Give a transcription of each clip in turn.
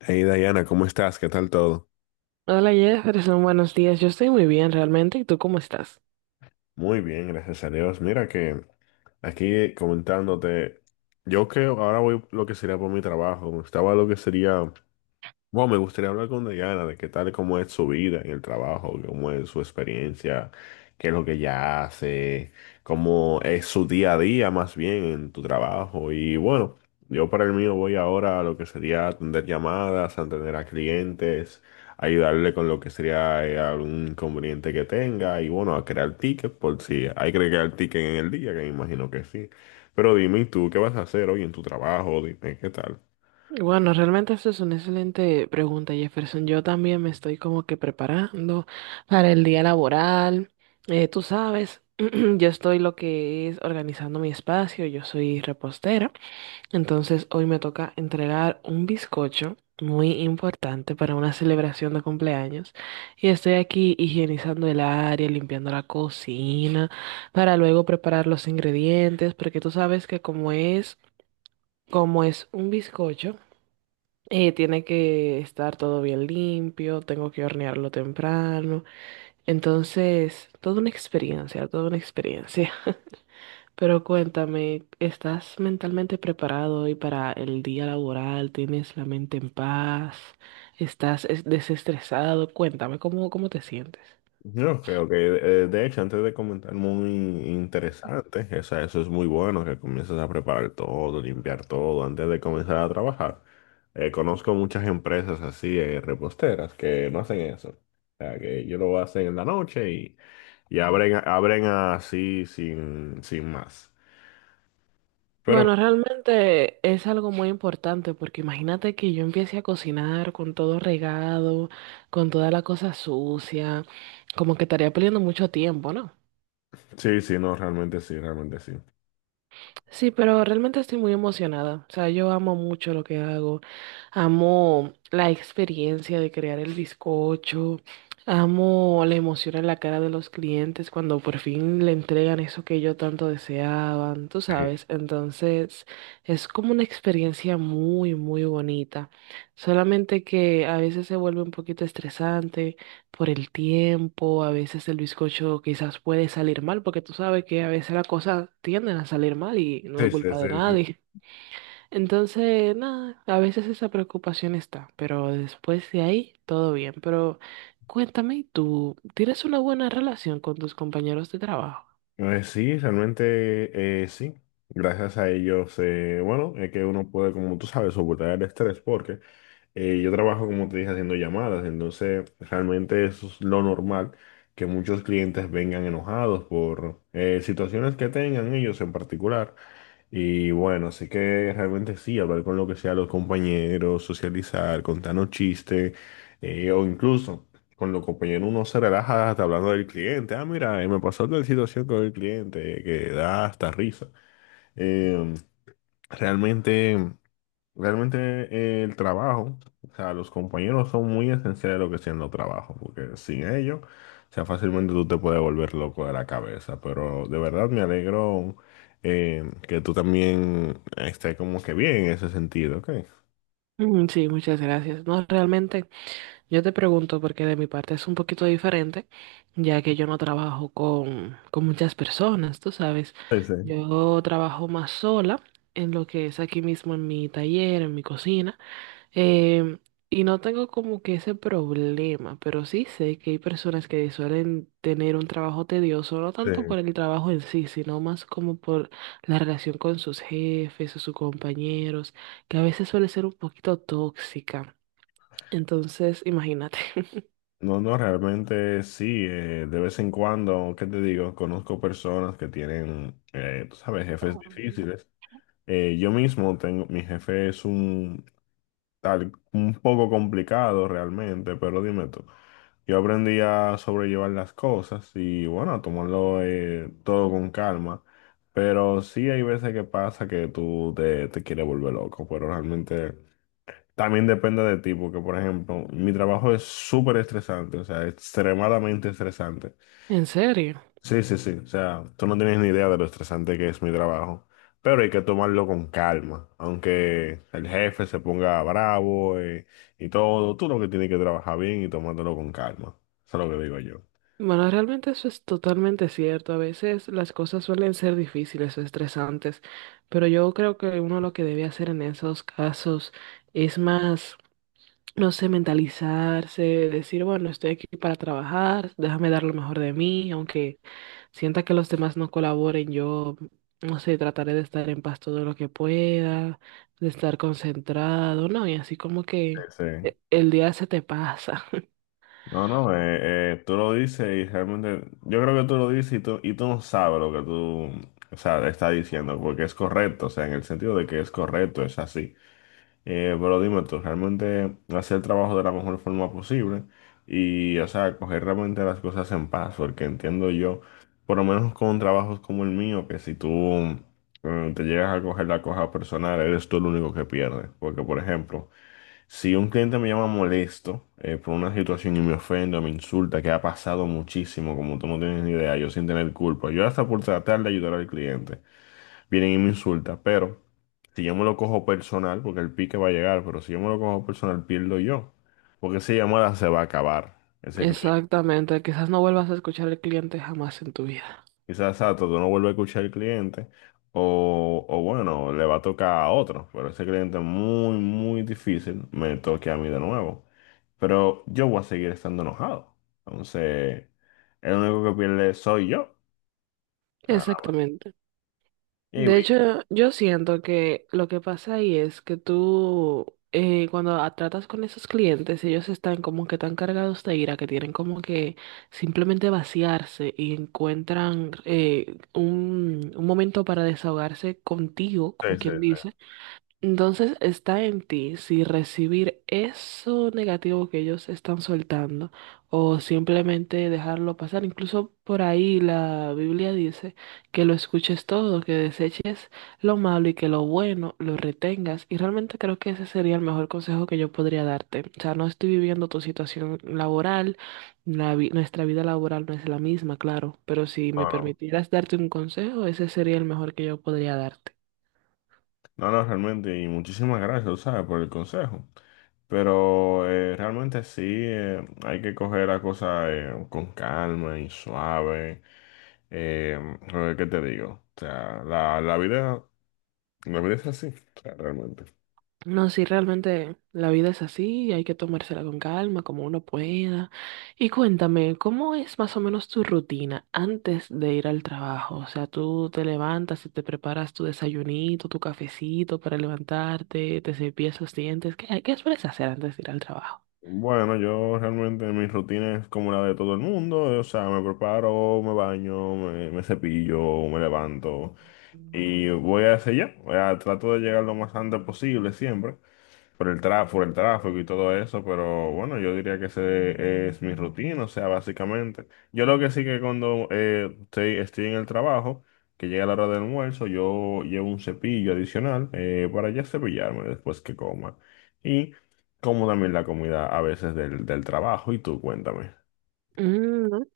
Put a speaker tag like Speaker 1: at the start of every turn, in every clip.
Speaker 1: Hey Diana, ¿cómo estás? ¿Qué tal todo?
Speaker 2: Hola Jefferson, buenos días. Yo estoy muy bien realmente. ¿Y tú cómo estás?
Speaker 1: Muy bien, gracias a Dios. Mira que aquí comentándote, yo que ahora voy lo que sería por mi trabajo, estaba lo que sería. Bueno, me gustaría hablar con Diana de qué tal, cómo es su vida en el trabajo, cómo es su experiencia, qué es lo que ella hace, cómo es su día a día más bien en tu trabajo. Y bueno, yo para el mío voy ahora a lo que sería atender llamadas, atender a clientes, ayudarle con lo que sería algún inconveniente que tenga y bueno, a crear tickets por si hay que crear tickets en el día, que me imagino que sí. Pero dime, ¿y tú, qué vas a hacer hoy en tu trabajo? Dime, ¿qué tal?
Speaker 2: Bueno, realmente eso es una excelente pregunta, Jefferson. Yo también me estoy como que preparando para el día laboral. Tú sabes, yo estoy lo que es organizando mi espacio. Yo soy repostera. Entonces hoy me toca entregar un bizcocho muy importante para una celebración de cumpleaños y estoy aquí higienizando el área, limpiando la cocina para luego preparar los ingredientes porque tú sabes que como es un bizcocho, tiene que estar todo bien limpio, tengo que hornearlo temprano, entonces toda una experiencia, toda una experiencia. Pero cuéntame, ¿estás mentalmente preparado hoy para el día laboral? ¿Tienes la mente en paz? ¿Estás desestresado? Cuéntame, cómo te sientes?
Speaker 1: Ok, ok. De hecho, antes de comentar, muy interesante. O sea, eso es muy bueno, que comiences a preparar todo, limpiar todo antes de comenzar a trabajar. Conozco muchas empresas así, reposteras, que no hacen eso. O sea, que ellos lo hacen en la noche y abren, abren así sin más. Pero
Speaker 2: Bueno, realmente es algo muy importante porque imagínate que yo empiece a cocinar con todo regado, con toda la cosa sucia, como que estaría perdiendo mucho tiempo, ¿no?
Speaker 1: sí, sí, no, realmente sí, realmente sí.
Speaker 2: Sí, pero realmente estoy muy emocionada. O sea, yo amo mucho lo que hago. Amo la experiencia de crear el bizcocho. Amo la emoción en la cara de los clientes cuando por fin le entregan eso que ellos tanto deseaban, tú
Speaker 1: Sí,
Speaker 2: sabes. Entonces, es como una experiencia muy, muy bonita. Solamente que a veces se vuelve un poquito estresante por el tiempo, a veces el bizcocho quizás puede salir mal, porque tú sabes que a veces las cosas tienden a salir mal y no es
Speaker 1: sí, sí,
Speaker 2: culpa
Speaker 1: sí.
Speaker 2: de nadie. Entonces, nada, a veces esa preocupación está, pero después de ahí todo bien. Pero cuéntame, ¿y tú tienes una buena relación con tus compañeros de trabajo?
Speaker 1: Sí, realmente sí. Gracias a ellos, bueno, es que uno puede, como tú sabes, soportar el estrés porque yo trabajo, como te dije, haciendo llamadas, entonces realmente eso es lo normal, que muchos clientes vengan enojados por situaciones que tengan ellos en particular. Y bueno, así que realmente sí, hablar con lo que sea los compañeros, socializar, contarnos chistes, o incluso con los compañeros uno se relaja hasta hablando del cliente. Ah, mira, me pasó tal situación con el cliente, que da hasta risa. Eh, realmente. Realmente el trabajo, o sea, los compañeros son muy esenciales lo que siendo trabajo, porque sin ellos, o sea, fácilmente tú te puedes volver loco de la cabeza, pero de verdad me alegro que tú también estés como que bien en ese sentido, ¿ok?
Speaker 2: Mm, sí, muchas gracias. No, realmente. Yo te pregunto porque de mi parte es un poquito diferente, ya que yo no trabajo con muchas personas, tú sabes.
Speaker 1: Sí, sí,
Speaker 2: Yo trabajo más sola en lo que es aquí mismo en mi taller, en mi cocina, em, y no tengo como que ese problema, pero sí sé que hay personas que suelen tener un trabajo tedioso, no
Speaker 1: sí.
Speaker 2: tanto por el trabajo en sí, sino más como por la relación con sus jefes o sus compañeros, que a veces suele ser un poquito tóxica. Entonces, imagínate.
Speaker 1: No, no, realmente sí, de vez en cuando, ¿qué te digo? Conozco personas que tienen, tú sabes, jefes difíciles. Yo mismo tengo, mi jefe es un un poco complicado realmente, pero dime tú. Yo aprendí a sobrellevar las cosas y bueno, a tomarlo todo con calma, pero sí hay veces que pasa que tú te quieres volver loco, pero realmente también depende de ti, porque por ejemplo, mi trabajo es súper estresante, o sea, extremadamente estresante.
Speaker 2: ¿En serio?
Speaker 1: Sí, sí, sí. O sea, tú no tienes ni idea de lo estresante que es mi trabajo. Pero hay que tomarlo con calma. Aunque el jefe se ponga bravo, y, todo, tú lo que tienes que trabajar bien y tomártelo con calma. Eso es lo que digo yo.
Speaker 2: Bueno, realmente eso es totalmente cierto. A veces las cosas suelen ser difíciles o estresantes, pero yo creo que uno lo que debe hacer en esos casos es más, no sé, mentalizarse, decir, bueno, estoy aquí para trabajar, déjame dar lo mejor de mí, aunque sienta que los demás no colaboren, yo, no sé, trataré de estar en paz todo lo que pueda, de estar concentrado, ¿no? Y así como que
Speaker 1: Sí, sí.
Speaker 2: el día se te pasa.
Speaker 1: No, no, tú lo dices y realmente, yo creo que tú lo dices y tú no sabes lo que tú, o sea, estás diciendo, porque es correcto, o sea, en el sentido de que es correcto, es así. Pero dime tú, realmente hacer el trabajo de la mejor forma posible y, o sea, coger realmente las cosas en paz, porque entiendo yo, por lo menos con trabajos como el mío, que si tú te llegas a coger la cosa personal, eres tú el único que pierde. Porque, por ejemplo, si un cliente me llama molesto por una situación y me ofende o me insulta, que ha pasado muchísimo, como tú no tienes ni idea, yo sin tener culpa, yo hasta por tratar de ayudar al cliente vienen y me insulta, pero si yo me lo cojo personal, porque el pique va a llegar, pero si yo me lo cojo personal, pierdo yo, porque esa llamada se va a acabar. Ese cliente,
Speaker 2: Exactamente, quizás no vuelvas a escuchar al cliente jamás en tu vida.
Speaker 1: quizás exacto, tú no vuelves a escuchar al cliente, o bueno, le va a tocar a otro, pero ese cliente muy, muy difícil me toque a mí de nuevo. Pero yo voy a seguir estando enojado. Entonces, el único que pierde soy yo. Ah,
Speaker 2: Exactamente.
Speaker 1: y,
Speaker 2: De
Speaker 1: y-
Speaker 2: hecho, yo siento que lo que pasa ahí es que tú, cuando tratas con esos clientes, ellos están como que tan cargados de ira que tienen como que simplemente vaciarse y encuentran un momento para desahogarse contigo,
Speaker 1: sí,
Speaker 2: como
Speaker 1: sí,
Speaker 2: quien
Speaker 1: sí.
Speaker 2: dice. Entonces está en ti si recibir eso negativo que ellos están soltando o simplemente dejarlo pasar. Incluso por ahí la Biblia dice que lo escuches todo, que deseches lo malo y que lo bueno lo retengas. Y realmente creo que ese sería el mejor consejo que yo podría darte. O sea, no estoy viviendo tu situación laboral, nuestra vida laboral no es la misma, claro, pero si me
Speaker 1: No, no.
Speaker 2: permitieras darte un consejo, ese sería el mejor que yo podría darte.
Speaker 1: No, no, realmente, y muchísimas gracias, tú ¿sabes? Por el consejo. Pero realmente sí, hay que coger las cosas con calma y suave. Eh, a ver, ¿qué te digo? O sea, la vida es así, o sea, realmente.
Speaker 2: No, sí, realmente la vida es así y hay que tomársela con calma, como uno pueda. Y cuéntame, ¿cómo es más o menos tu rutina antes de ir al trabajo? O sea, tú te levantas y te preparas tu desayunito, tu cafecito para levantarte, te cepillas los dientes. Qué sueles hacer antes de ir al trabajo?
Speaker 1: Bueno, yo realmente mi rutina es como la de todo el mundo, o sea, me preparo, me baño, me cepillo, me levanto y voy a hacer ya, o sea, trato de llegar lo más antes posible siempre. Por el tráfico y todo eso, pero bueno, yo diría que ese es mi rutina, o sea, básicamente. Yo lo que sí que cuando estoy en el trabajo, que llega la hora del almuerzo, yo llevo un cepillo adicional para ya cepillarme después que coma. Y como también la comida a veces del trabajo, y tú cuéntame.
Speaker 2: Mm, ok,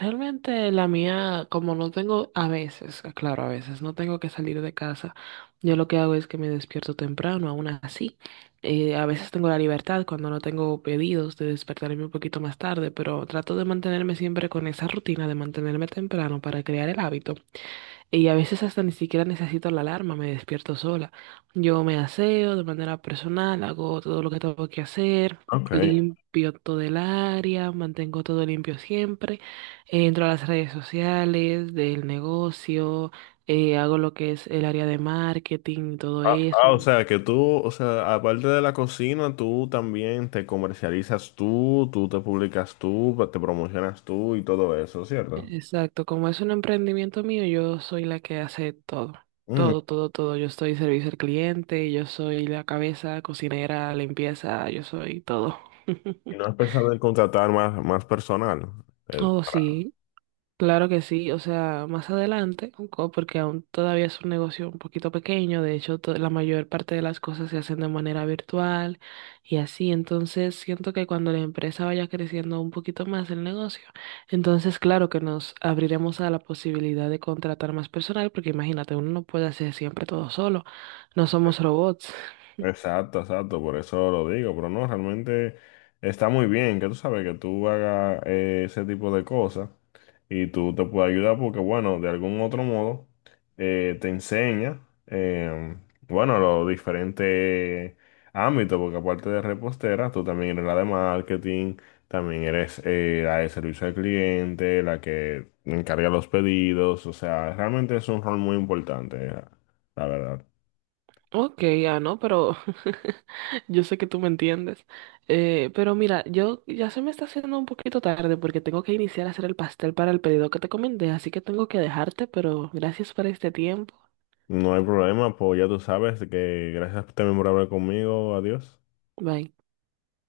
Speaker 2: realmente la mía, como no tengo, a veces, claro, a veces no tengo que salir de casa, yo lo que hago es que me despierto temprano, aún así. A veces tengo la libertad cuando no tengo pedidos de despertarme un poquito más tarde, pero trato de mantenerme siempre con esa rutina de mantenerme temprano para crear el hábito. Y a veces hasta ni siquiera necesito la alarma, me despierto sola. Yo me aseo de manera personal, hago todo lo que tengo que hacer,
Speaker 1: Ok.
Speaker 2: limpio todo el área, mantengo todo limpio siempre, entro a las redes sociales del negocio, hago lo que es el área de marketing, y todo
Speaker 1: Ah,
Speaker 2: eso.
Speaker 1: ah, o sea, que tú, o sea, aparte de la cocina, tú también te comercializas tú, tú te publicas tú, te promocionas tú y todo eso, ¿cierto?
Speaker 2: Exacto, como es un emprendimiento mío, yo soy la que hace todo,
Speaker 1: Mm.
Speaker 2: todo. Yo soy servicio al cliente, yo soy la cabeza, cocinera, limpieza, yo soy todo.
Speaker 1: ¿Y no has pensado en contratar más, más personal? Eh.
Speaker 2: Oh, sí, claro que sí, o sea, más adelante, porque aún todavía es un negocio un poquito pequeño, de hecho, la mayor parte de las cosas se hacen de manera virtual y así, entonces siento que cuando la empresa vaya creciendo un poquito más el negocio, entonces claro que nos abriremos a la posibilidad de contratar más personal, porque imagínate, uno no puede hacer siempre todo solo, no somos robots.
Speaker 1: Exacto, exacto, por eso lo digo, pero no, realmente está muy bien que tú sabes que tú hagas ese tipo de cosas y tú te puedes ayudar porque, bueno, de algún otro modo te enseña, eh, bueno, los diferentes ámbitos, porque aparte de repostera, tú también eres la de marketing, también eres la de servicio al cliente, la que encarga los pedidos, o sea, realmente es un rol muy importante, la verdad.
Speaker 2: Ok, ah, no, pero yo sé que tú me entiendes, pero mira, yo ya se me está haciendo un poquito tarde porque tengo que iniciar a hacer el pastel para el pedido que te comenté, así que tengo que dejarte, pero gracias por este tiempo.
Speaker 1: No hay problema, pues ya tú sabes que gracias también por hablar conmigo. Adiós.
Speaker 2: Bye.